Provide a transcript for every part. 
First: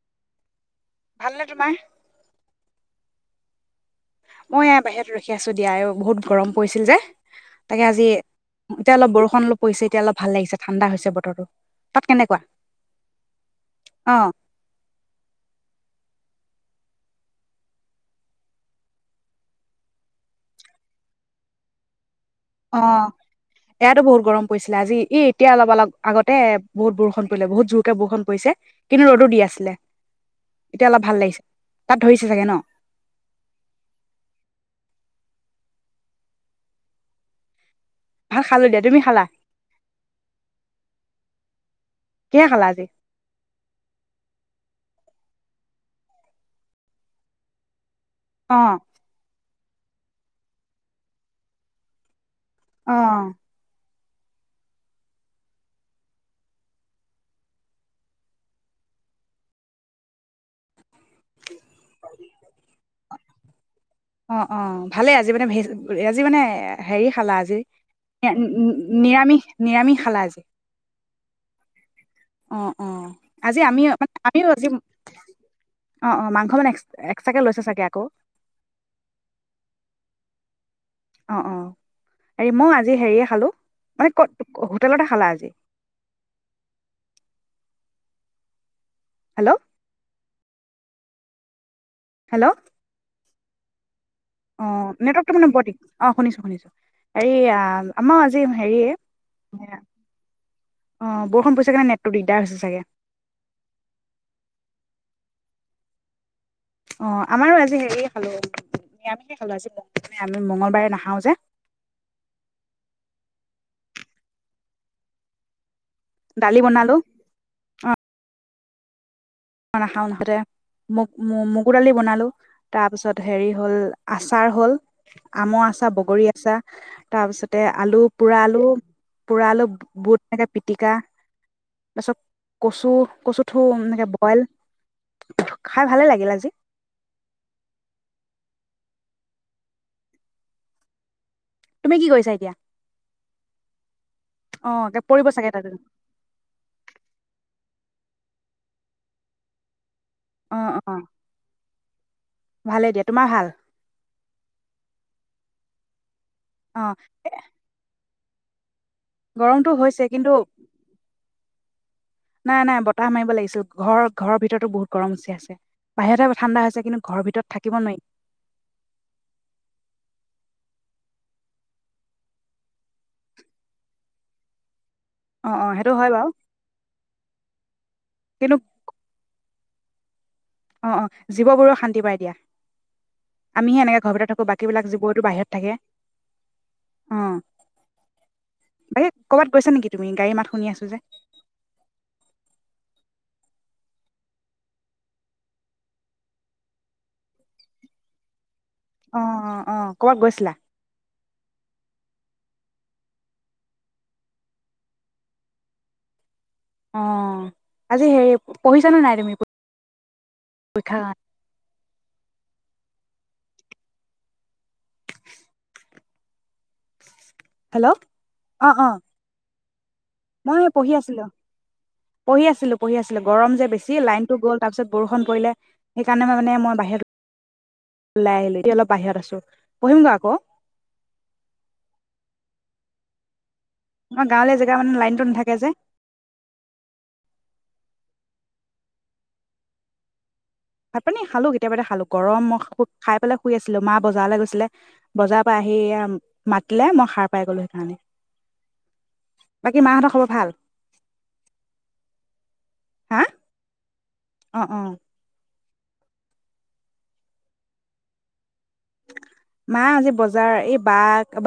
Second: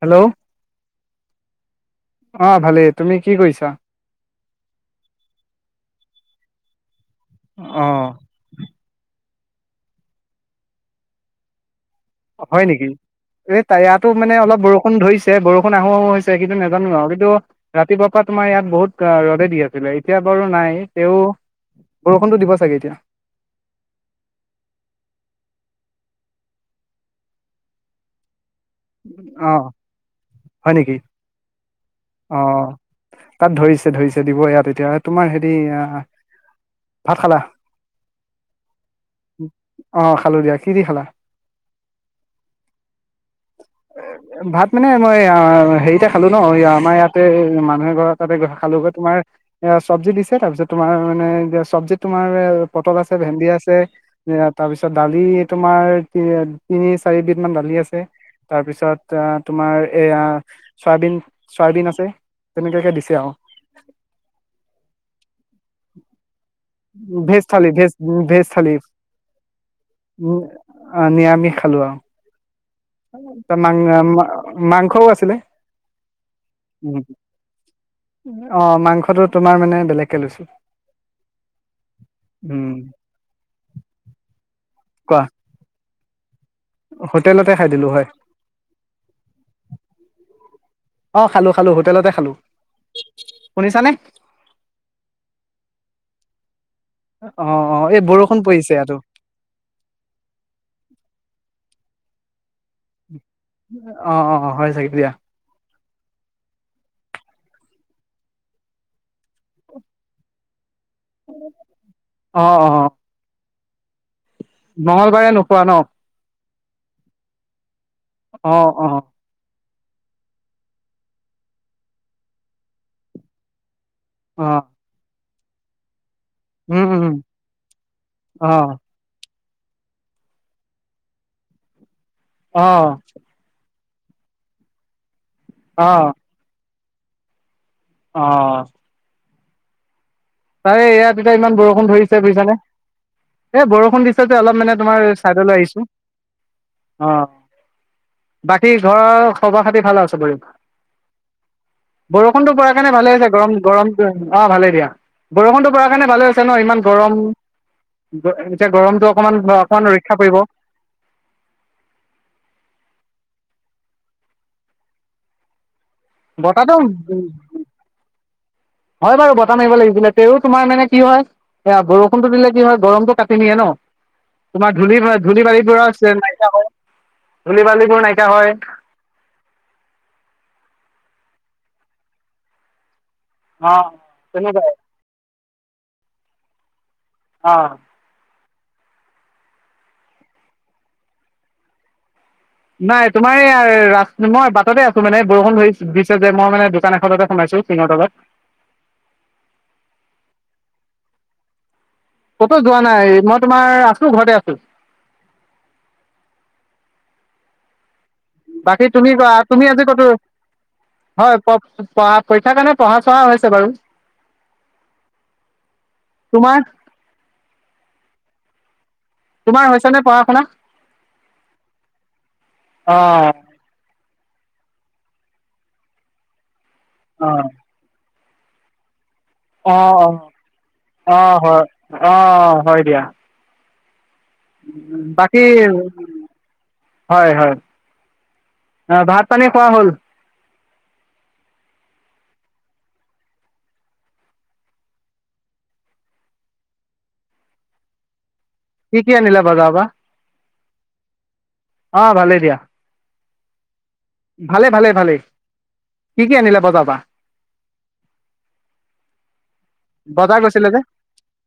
Hello ভালনে তোমাৰ অ' ভালেই। তুমি কি কৰিছা? মই এ বাহিৰত ৰখি আছো দিয়া বহুত গৰম পৰিছিল যে তাকে অ আজি এতিয়া অলপ বৰষুণ পৰিছে এতিয়া অলপ ভাল লাগিছে ঠাণ্ডা হৈছে বতৰটো, তাত কেনেকুৱা হয় নেকি এই ইয়াটো অ মানে অলপ বৰষুণ ধৰিছে বৰষুণ আহো আহো হৈছে। কিন্তু নাজানো আৰু কিন্তু ৰাতিপুৱাৰ পৰা তোমাৰ ইয়াত বহুত ৰদে দি আছিলে এতিয়া বাৰু নাই তেওঁ, অ ইয়াতো বহুত গৰম পৰিছিলে আজি ই এতিয়া অলপ অলপ, আগতে বহুত বৰষুণ পৰিলে বহুত জোৰকে বৰষুণ পৰিছে। কিন্তু ৰ'দো দি অ আছিলে হয় এতিয়া নেকি অলপ ভাল লাগিছে তাত ধৰিছে অ চাগে ন তাত ধৰিছে ধৰিছে দিব ইয়াত এতিয়া তোমাৰ সেই এ ভাত খালা? ভাত খালো দিয়া তুমি খালা অ' খালো দিয়া, কি দি খালা? কিহে খালা আজি? এ ভাত মানে মই হেৰিতে খালো ন আমাৰ ইয়াতে মানুহ এঘৰত তাতে গৈ অ খালোগৈ তোমাৰ, এ চব্জি দিছে তাৰপিছত তোমাৰ মানে চব্জিত তোমাৰ অ পটল আছে ভেন্দি আছে। তাৰপিছত দালি তোমাৰ তিনি চাৰিবধ মান দালি আছে। তাৰপিছত, তোমাৰ এয়া চয়াবিন চয়াবিন আছে তেনেকুৱাকে দিছে আৰু অ অ ভালেই আজি মানে আজি মানে। হেৰি খালা ভেজ আজি থালি ভেজ ভেজ থালি নিৰামিষ নিৰামিষ খালা উ আজি নিৰামিষ খালো। অ অ আজি [inaudible] মা আমি মানে আমিও আজি মাংসও আছিলে অ অ মাংস মানে এক্স এক্সট্ৰাকে লৈছে চাগে আকৌ অ মাংসটো তোমাৰ মানে বেলেগকে লৈছো অ' অ' হেৰি উম মই আজি হেৰিয়ে খালো মানে কত হোটেলতে কোৱা খালা আজি। হোটেলতে খাই দিলোঁ হয়। হেল্ল'! অ খালো খালো হো! হোটেলতে খালো। হেল্ল' শুনিছা নে? অ নেটৱৰ্ক তটো মানে বৰিক অ শুনিছো শুনিছো। অ এয়া অ এই আমাৰ বৰষুণ আজি পৰিছে হেৰীয়ে ইয়াতো অ বৰষুণ পইছে কাৰণে ন, টো দিদা হৈছে। চাগে অ অ হয় চাগে দিয়া অ আমাৰো আজি হেৰীয়ে খালোঁ নিৰামিশে খালোঁ আজি আমি মঙ্লবাৰে ন অহ' অ'। মঙলবাৰে নোখোৱা ন? দালি বনালোঁ অ' অ', অ'। [unintelligible] নাখাওঁ মুঠাতে ম-মগুৰ দালি বনালোঁ তাৰপিছত হেৰি হ'ল অ আচাৰ হ'ল আমৰ আচাৰ, বগৰী চা, উম উম তাৰপিছতে আলু, অ পোৰাআলু পোৰাআলু, বুট এনেকে পিটিকা তাছত অ কচু, কচু ঠো ল [unintelligible] খাই অ ভালে লাগিল আজি অ' [unintelligible] ইয়াত দু ইমান বৰষুণ তুমি কি ধৰিছে কৰিছা এতিয়া বুজিছানে এই বৰষুণ দিছে যে অলপ অ মানে একে তোমাৰ পৰিব চাগে ছাইডলৈ তাতে আহিছোঁ অ বাকী ঘৰৰ খবৰ খাটি ভাল আৰ চবৰে, অ অ বৰষুণটো পৰা কাৰণে দিয়া ভালে তোমাৰ হৈছে ভাল গৰম-গৰমটো অ', ভালে দিয়া। বৰষুণৰ কাৰণ ভালে হৈছে। চে, ন' অ ইমান গৰম। এ, াৰ [unintelligible] গৰমটো অকণমান, গৰমটো অকণমান হৈছে ৰক্ষা কিন্তু পৰিব। নাই নাই বতাহ মাৰিব লাগিছিল ঘৰ ঘৰৰ ভিতৰতো বহুত গৰম উচি আছে। বাহিৰতহে ঠাণ্ডা বতাহটো হৈছে কিন্তু ঘৰৰ ভিতৰত থাকিব নোৱাৰি হয় বাৰু বতাহ মাৰিব লাগিছিলে তেত্ত তোমাৰ মানে কি হয় এয়া বৰষুণতটো দিলে কি হয় গৰমটো কাটি নিয়ে ন তোমাৰ [unintelligible] অ অ পৰা সেইটো আছে হয় বাৰু নাই ধুনিবে কোৰ নাইকা হয়। কিন্তু অ-অ জীৱবোৰো শান্তি পাই দিয়া। অ আমি সে এনেকা ঘৰতে থাকো তেনেকুৱাই বাকী বিিলাক জিবুৱতো বাহিৰত, টাকে অ' বাকী কৰ'বাত গৈছা নেকি তুমি গাড়ী মাত শুনি আছো যে নাই তোমাৰ এই ৰা, মই বাটতে আছোঁ মানে বৰষুণ ধৰি দিছে যে, মই মানে দোকান এখনতে সোমাইছো টিঙৰ তলত অ', অ', অ', কৰ'বাত গৈছিলা? ক'তো যোৱা নাই মই তোমাৰ আছো ঘৰতে আছো অ আজি হেৰি বাকী পঢ়িছানে তুমি নাই কোৱা, তুমি আজি ক'তো পৰীক্ষাৰ কাৰণে হয়, প-পঢ়া-পৰীক্ষাৰ কাৰণে পঢ়া, চহা হৈছে বাৰু। তোমাৰ হেল্ল' অ' অ' তোমাৰ হৈছে নে পঢ়া শুনা মই এই পঢ়ি আছিলোঁ, পঢ়ি আছিলোঁ, পঢ়ি অ আছিলোঁ গৰম যে বেছি, লাইনটো গ'ল। তাৰপিছত বৰষুণ পৰিলে, সেইকাৰণে মানে মই বাহিৰত অহ' ওলাই আহিলোঁ, এতিয়া অলপ বাহিৰত আছোঁ। অ' অ' অ' হয়। অ' হয় দিয়া। আমাৰ গাঁৱলীয়া জেগা মানে লাইনটো বাকী নাথাকে যে হয়, হয়। ভাত পানী খোৱা হ'ল? ভাত পানী খালোঁ, কেতিয়াবাতে খালোঁ। গৰম, মই খাই পেলাই শুই আছিলোঁ। মা বজাৰলৈ গৈছিলে, বজাৰৰ পৰা আহি মাতিলে মই সাৰ পাই গলোঁ সেইকাৰণে কি কি আনিলে বজাৰৰ বাকী পৰা? মাহঁতৰ খবৰ ভাল অ' ভালেই দিয়া, হা অ ভালে, অ ভালে ভালেই। কি কি আনিলে বজাৰৰ পৰা? মা আজি বজাৰ, গৈছিলে এই যে বা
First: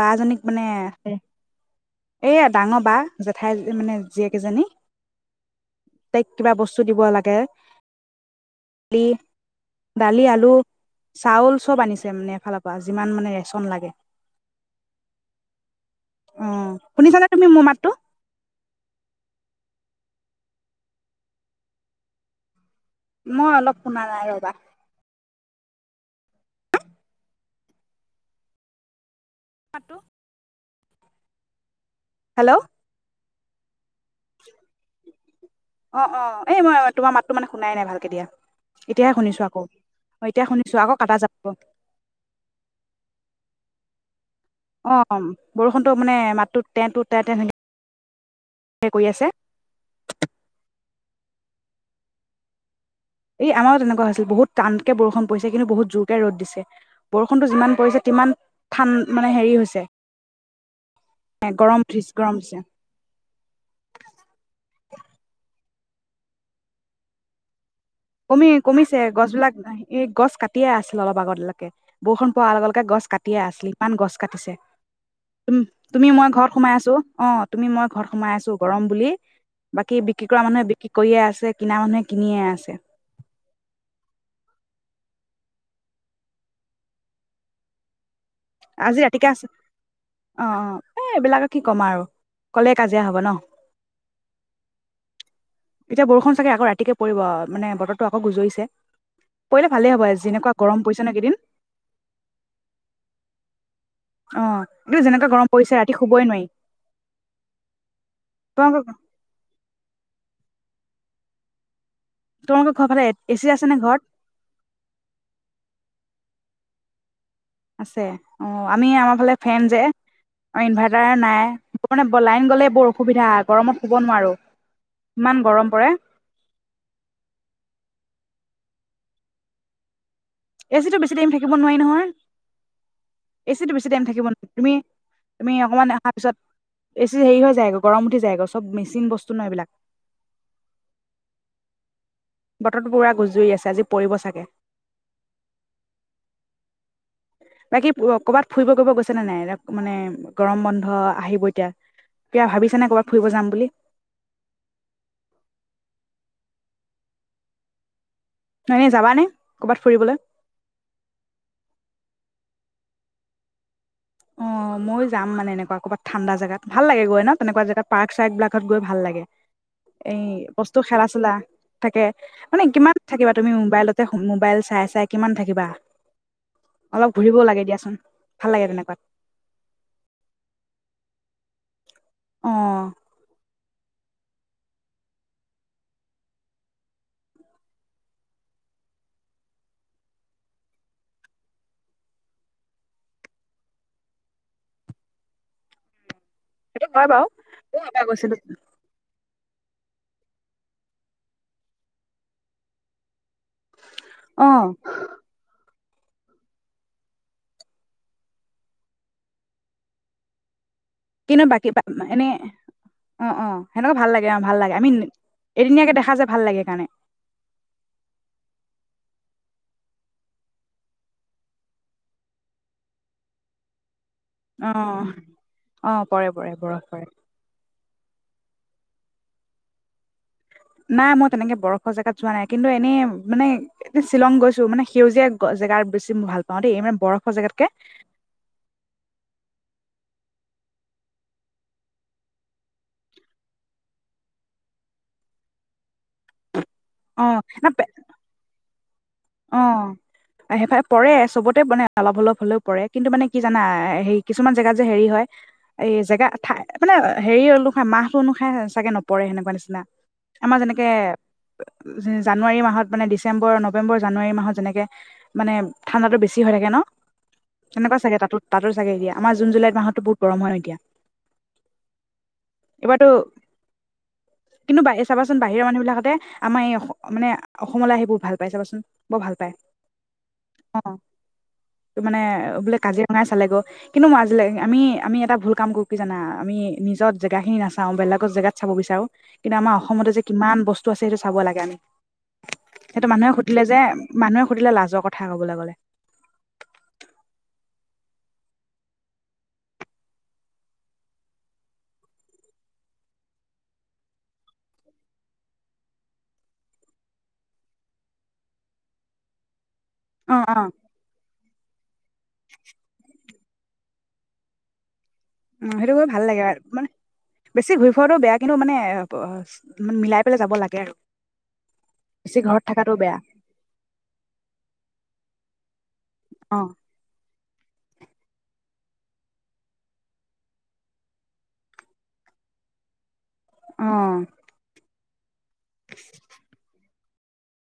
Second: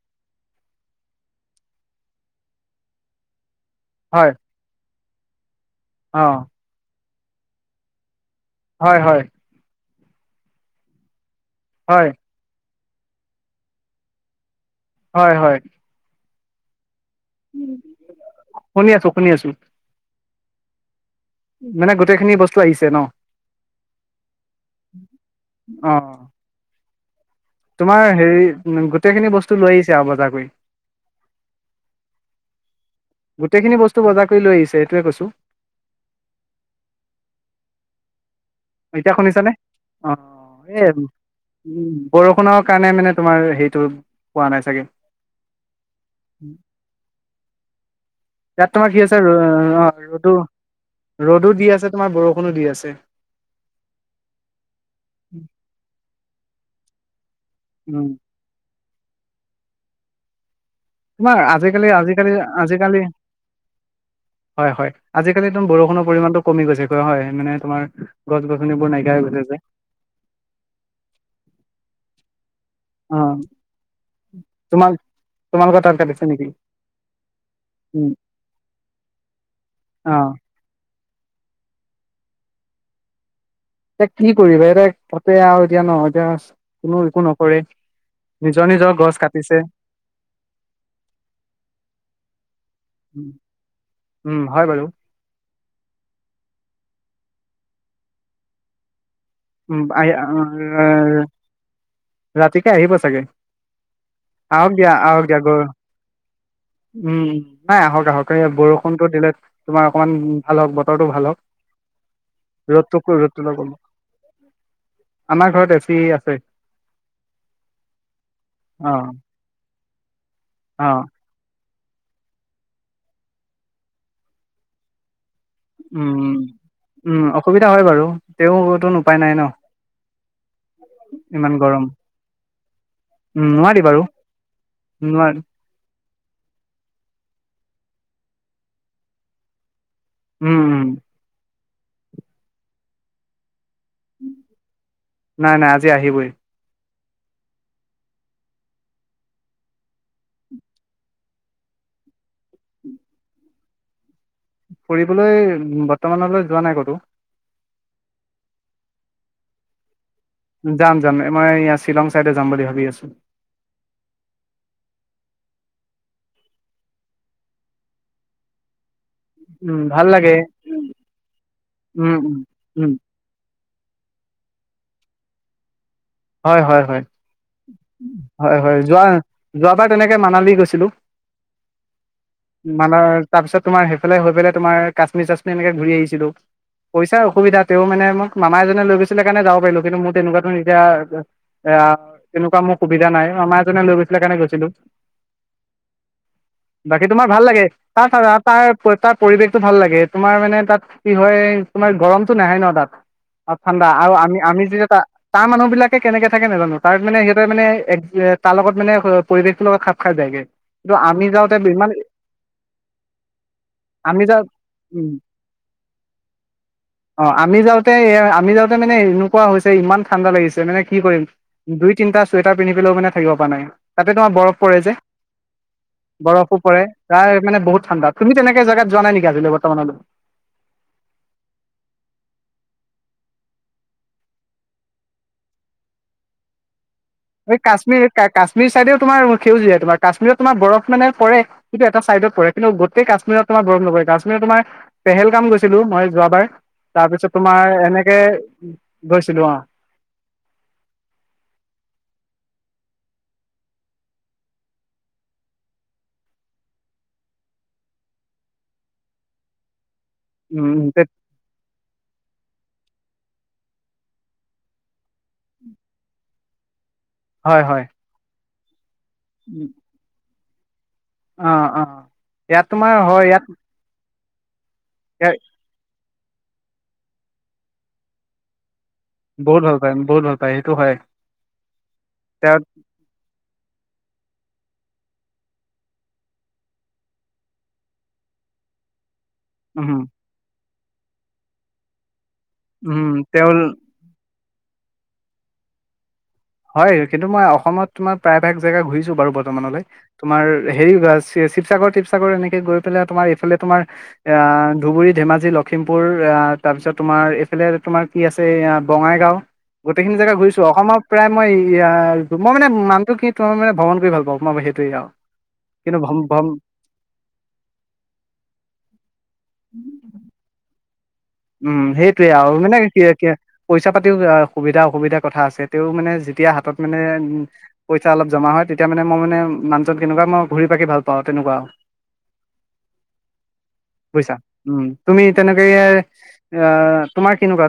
বা এইজনীক মানে এই ডাঙৰ বা, জেঠাই মানে হয় জীয়েক এজনী, অ তাইক কিবা বস্তু দিব লাগে। কে হয়, হয়। দালি, আলু। চাউল চব আনিছে হয় মানে এফালৰ বা যিমান মানে ৰেচন লাগে। হয়, হয়। উম। শুনিছানে তুমি মোৰ মাতটো? শুনি আছো শুনি আছো মানে গোটেইখিনি বস্ মই অলপ শুনা নাই ৰ'বা। অ'। তোমাৰ হেৰি [unintelligible] টেইখিনি বস্তু লৈ মাতটো আহিছে আৰু বজাৰ কৰি। হেল্ল'! গোটেইখিনি বস্তু বজাৰ কৰি লৈ আহিছে সেইটোৱে কৈছো। অ', অ', এই মই তোমাৰ মাতটো মানে শুনাই নাই ভাল কে দিয়া। এতিয়া এতিয়াহে শুনিছো শুনিছানে? আকৌ অ', এতিয়া শুনিছো এ, আকৌ কাটা যাব বৰষুণৰ কাৰণে মানে তোমাৰ সেইটো অ ' বৰষুণতটো মানে মাতটো [unintelligible] ইয়াত তে তোমাৰ কি কৰি আছে ৰ অ ৰ'দো ৰ'দো দি আছে তোমাৰ বৰষুণো দি আছে। এই আমাৰো তেনেকুৱা হৈছিল বহুত টানকে বৰষুণ পৰিছে কিন্তু বহুত জোৰকে ৰ'দ দিছে। টো যিমান পৰিছে উম, তিমান ঠান মানে হেৰি হৈছে তোমাৰ গৰম আজিকালি উঠিছে আজিকালি গৰম উঠিছে আজিকালি হয় হয় আজিকালি একদম বৰষুণৰ পৰিমাণটো কমিৈছেোৱা হয় মানে তোমাৰ, গছ কমি গছনিবোৰ কমিছে নাইকিয়া হৈ গৈছে গছবিলাক যে এই গছ কাটিয়ে আছিল অলপ আগতিলকে বৰষুণ পোৱাৰ আগে গছ অ কাটিয়ে আছিল ইমান গছ কাটিছে তোমাল তোমালোকৰ তাত তুমি কাটিছে মই নেকি? ঘৰত সোমাই আছো অ তুমি মই ঘৰত উম, সোমাই আছো গৰম বুলি বাকী অ বিক্ৰী কৰা মানুহে বিক্ৰী কৰিয়ে আছে কিনা মানুহে কিনিয়ে আছে। এ কি কৰিবা এতিয়া পাতে আৰু এতিয়া নহয় এতিয়া কোনো একো নকৰে। নিজৰ নিজৰ আজি গছ ৰাতিকে আছে কাটিছে অ অ এ এইবিলাকে কি কম আৰু কলে কাজিয়া হব ন উম হয় বাৰু এতিয়া বৰষুণ চাগে আকৌ ৰাতিকে, পৰিব মানে বতৰটো আকৌ গুজৰিছে পৰিলে উ ভালেই হ'ব আহি যেনেকুৱা গৰম পৰিছে ন এইকেইদিন ৰাতিকে আহিব চাগে। অ' আহক দিয়া এইটো আহক যেনেকুৱা দিয়া গৰম গৈ পৰিছে ৰাতি শুবই নোৱাৰি উম উ নাই আহক আহক এ তোমালোকৰ বৰষুণটো দিলে। তোমাৰ অকণমান ভাল হওক বতৰটো ভাল হওক, তোমালোকৰ ঘৰৰ ৰ'দট ফালে কৈ এ ৰ'দটো চি লগ আছে গলো নে ঘৰত আমাৰ ঘৰত এ চি আছে। আছে অ আমি আমাৰ ফালে ফেন যে, অ ইনভাৰ্টাৰ নাই, মানে লাইন গ'লে বৰ অসুবিধা গৰমত শুব নোৱাৰো। ইমান গৰম পৰে উম, উম, অসুবিধা হয় বাৰু। তেওঁ [unintelligible] নো উপায় নাই ন'। এ চি টো বেছি টাইম থাকিব ইমান নোৱাৰি গৰম নহয়, উম এ চি টো নোৱাৰি বেছি বাৰু টাইম থাকিব ন তুমি, নোৱাৰি তুমি অকমান তাৰপিছত এ চি টো হেৰি হৈ যায় গৈ, গৰম উঠি যায় গৈ, চব মেচিন বস্তু ন' এইবিলাক। উম, উম। বতৰটো পুৰা গুজুৰি আছে, আজি পৰিব চাগে নাই নাই, আজি আহিবই। বাকী কৰ'বাত ফুৰিব গব গৈছে নে নাই? মানে গৰম বন্ধ আহিব এতিয়া, কিবা ভাবিছ নে কৰ'বাত ফুৰিব যাম বুলি? ফুৰিবলৈ বৰ্তমানলৈ যোৱা নাই ক'তো। ন' এনে যাবা নে, কৰ'বাত ফুৰিবলৈ? যাম যাম। মই এই শ্বিলং চাইডে যাম বুলি ভাবি আছো। অ', ময়ো যাম মানে এনেকুৱা ক'বাত ঠাণ্ডা জেগাত। ভাল লাগে গৈ ন' তেনেকুৱা জেগাত, পাৰ্ক চাৰ্ক বিলাকত গৈ ভাল লাগে। উম ভাল এই লাগে বস্তু খেলা চেলা থাকে, উম উম মানে উম কিমান থাকিবা তুমি মোবাইলতে, মোবাইল চাই চাই কিমান থাকিবা। হয় হয় হয় অলপ ঘুৰিবও লাগে দিয়াচোন, ভাল হয় লাগে হয় তেনেকুৱাত। যোৱা যোৱাবাৰ তেনেকে মানালী গৈছিলোঁ। [inaudible] অ' তাৰপিছত তোমাৰ সেইফালে হৈফেলাই তোমাৰ কাশ্মীৰ চাশ্মীৰ এনেকে ঘূৰি আহিছিলোঁ। পইচাৰ অসুবিধা তেওঁও মানে মোক মামাই এজনে লৈ গৈছিলে কাৰণে যাব পাৰিলো, কিন্তু মোৰ তেনেকুৱাতো এতিয়া এয়া তেনেকুৱা মোৰ সুবিধা নাই মামা এজনে লৈ গৈছিলে সেইকাৰণে গৈছিলোঁ। সেইটো বাকী হয় বাৰু তোমাৰ ভাল লাগে, ময়ো এবাৰ তাৰ গৈছিলো [unintelligible] পৰিৱেশতটো ভাল লাগে তোমাৰ মানে তাত কি হয়, তোমাৰ গৰমতটো নাহে ন' তাত। অ' ঠাণ্ডা আৰু আমি আমি অ' যেতিয়া তা-তাৰ মানুহবিলাক তে কেনেকে থাকে নাজানো তাৰ মানে সিহঁতে মানে এগ এ, তাৰ লগত মানে স, পৰিৱেশটোৰ লগত খাপ খাই যায়গে। আমি কিন্তু যাওঁতে বাকী পা ইমান এনেই অ', অ', সেনেকুৱা ভাল আমি লাগে অ', যাওঁ ভাল লাগে। আমি উম এদিনীয়াকে দেখা যে ভাল লাগে সেইকাৰণে। নে এনেকুৱা হৈছে ইমান ঠাণ্ডা লাগিছে মানে কি কৰিম, দুই তিনিটা চুৱেটাৰ পিন্ধি পেলও মানে থাকিব পাৰা নাই। তাতে তোমাৰ বৰফ পৰে যে, অ' অ' পৰে বৰফো পৰে বৰফ তাৰ মানে বহুত ঠাণ্ডাত। তুমি তেনেকে জেগাত যোৱা নাই নেকি, আজিলে বৰ্তমানলৈ? নাই মই তেনেকে বৰফৰ জেগাত যোৱা নাই কিন্তু এনেই মানে এ' শ্বিলং গৈছোঁ মানে সেউজীয়া জেগাৰ বেছি মই ভাল পাওঁ দেই মান এই কাশ্মীৰ কা-কাশ্মীৰ ছাইডেও তোমাৰ সেউজীয়া তোমাৰ। কাশ্মীৰত তোমাৰ বৰফ মানে পৰে, কিন্তু এটা ছাইডত পৰে কিন্তু গোটেই কাশ্মীৰত তোমাৰ বৰফ নপৰে। কাশ্মীৰত তোমাৰ পেহেল গাম গৈছিলোঁ মই যোৱাবাৰ। অ তাৰপিছত ন তোমাৰ এনেকে অ', সেইফালে পৰে চবতে মানে অলপ অলপ হ'লেও পৰে কিন্তু মানে কি জানা হেৰি কিছুমান জেগাত যে হেৰি হয়, এই জেগা ঠাই মানে হেৰি অনুসায়, মাহ অনুসাই চাগে নপৰে সেনেকুৱা নিচিনা। আমাৰ যেনেকে উম অ, জানুৱাৰী মাহত মানে ডিচেম্বৰ নৱেম্বৰ জানুৱাৰী মাহত যেনেকে মানে ঠাণ্ডাতো বেছি হৈ থাকে ন'। হয় হয় তেনেকুৱা চাগে তাতোত? তাতো চাগে এতিয়া আমাৰ জুন জুলাই মাহতো বহুত গৰম হয় এতিয়া। অ', অ', ইয়াত তোমাৰ এইবাৰতো হয় ইয়াত কিন্তু বাহে চাবাচোন বাহিৰৰ মানুহ বিলাকহতে আমাৰ এই অস মানে অসমলৈ আহি বহুত ভাল পাই চাবাচোন। বৰ ভাল পাই। বহুত পায় বহুত ভাল পায় সেইটো হয় অ', ত' মানে তেওঁ বোলে কাজিৰঙা চালেগ'। কিন্তু মাজোলে আমি আমি এটা ভুল কাম কৰো কি জানা? আমি নিজৰ জেগা খিনি নাচাও বেলেগৰ জেগাত চাব বিচাৰো। কিন্তু আমাৰ উম অসমতে যে কিমান বস টো আছে সেইটো চাব লাগে আমি। উম, তেওঁ দিলে যে মানুহে সুধিলে লাজৰ কথা ক'বলৈ গ'লে। হয় কিন্তু মই অসমত তোমাৰ প্ৰায়ভাগ জেগা ঘূৰিছোঁ বাৰু বৰ্তমানলৈ। তোমাৰ হেৰি শি-শিৱসাগৰ তিৱসাগৰ এনেকে গৈ পেলাই তোমাৰ এইফালে তোমাৰ অ, ধুবুৰী ধেমাজি লখিমপুৰ আহ তাৰপিছত তোমাৰ এইফালে তোমাৰ কি আছে অ, বঙাইগাঁও। গোটেইখিনি জেগা অ অ ঘুৰিছোঁ অসমৰ মই ইয়া মই মানে মানুহটো কি তই মানে ভ্ৰমণ কৰি ভাল পাওঁ, মই হেটোৱে আৰু। উম, হেটো কিন্তু কৰি ভ্ৰম ভাল লাগে ভ্ৰম- আৰ মানে, বেছি ঘূৰি ফুৰাটো বেয়া কিন্তু মানে অ, অপ ম-মিলাই পেলাই যাব লাগে আৰু। উম, সেইটোৱে বেছি আৰু ঘৰত মানে থকাটো বেয়া কি-কি পইচা পাতিও অ, সুবিধা অসুবিধা কথা আছে, তেওঁ মানে যেতিয়া অ হাতত মানে পইচা অলপ জমা হয় তেতিয়া মানে মই মানে মানুজন কেনেকুৱা, মই ঘূৰি পাকি ভাল পাওঁ তেনেকুৱা। অ বুইছা? উম। তুমি তেনেকে অ' তোমাৰ কেনেকোৱা?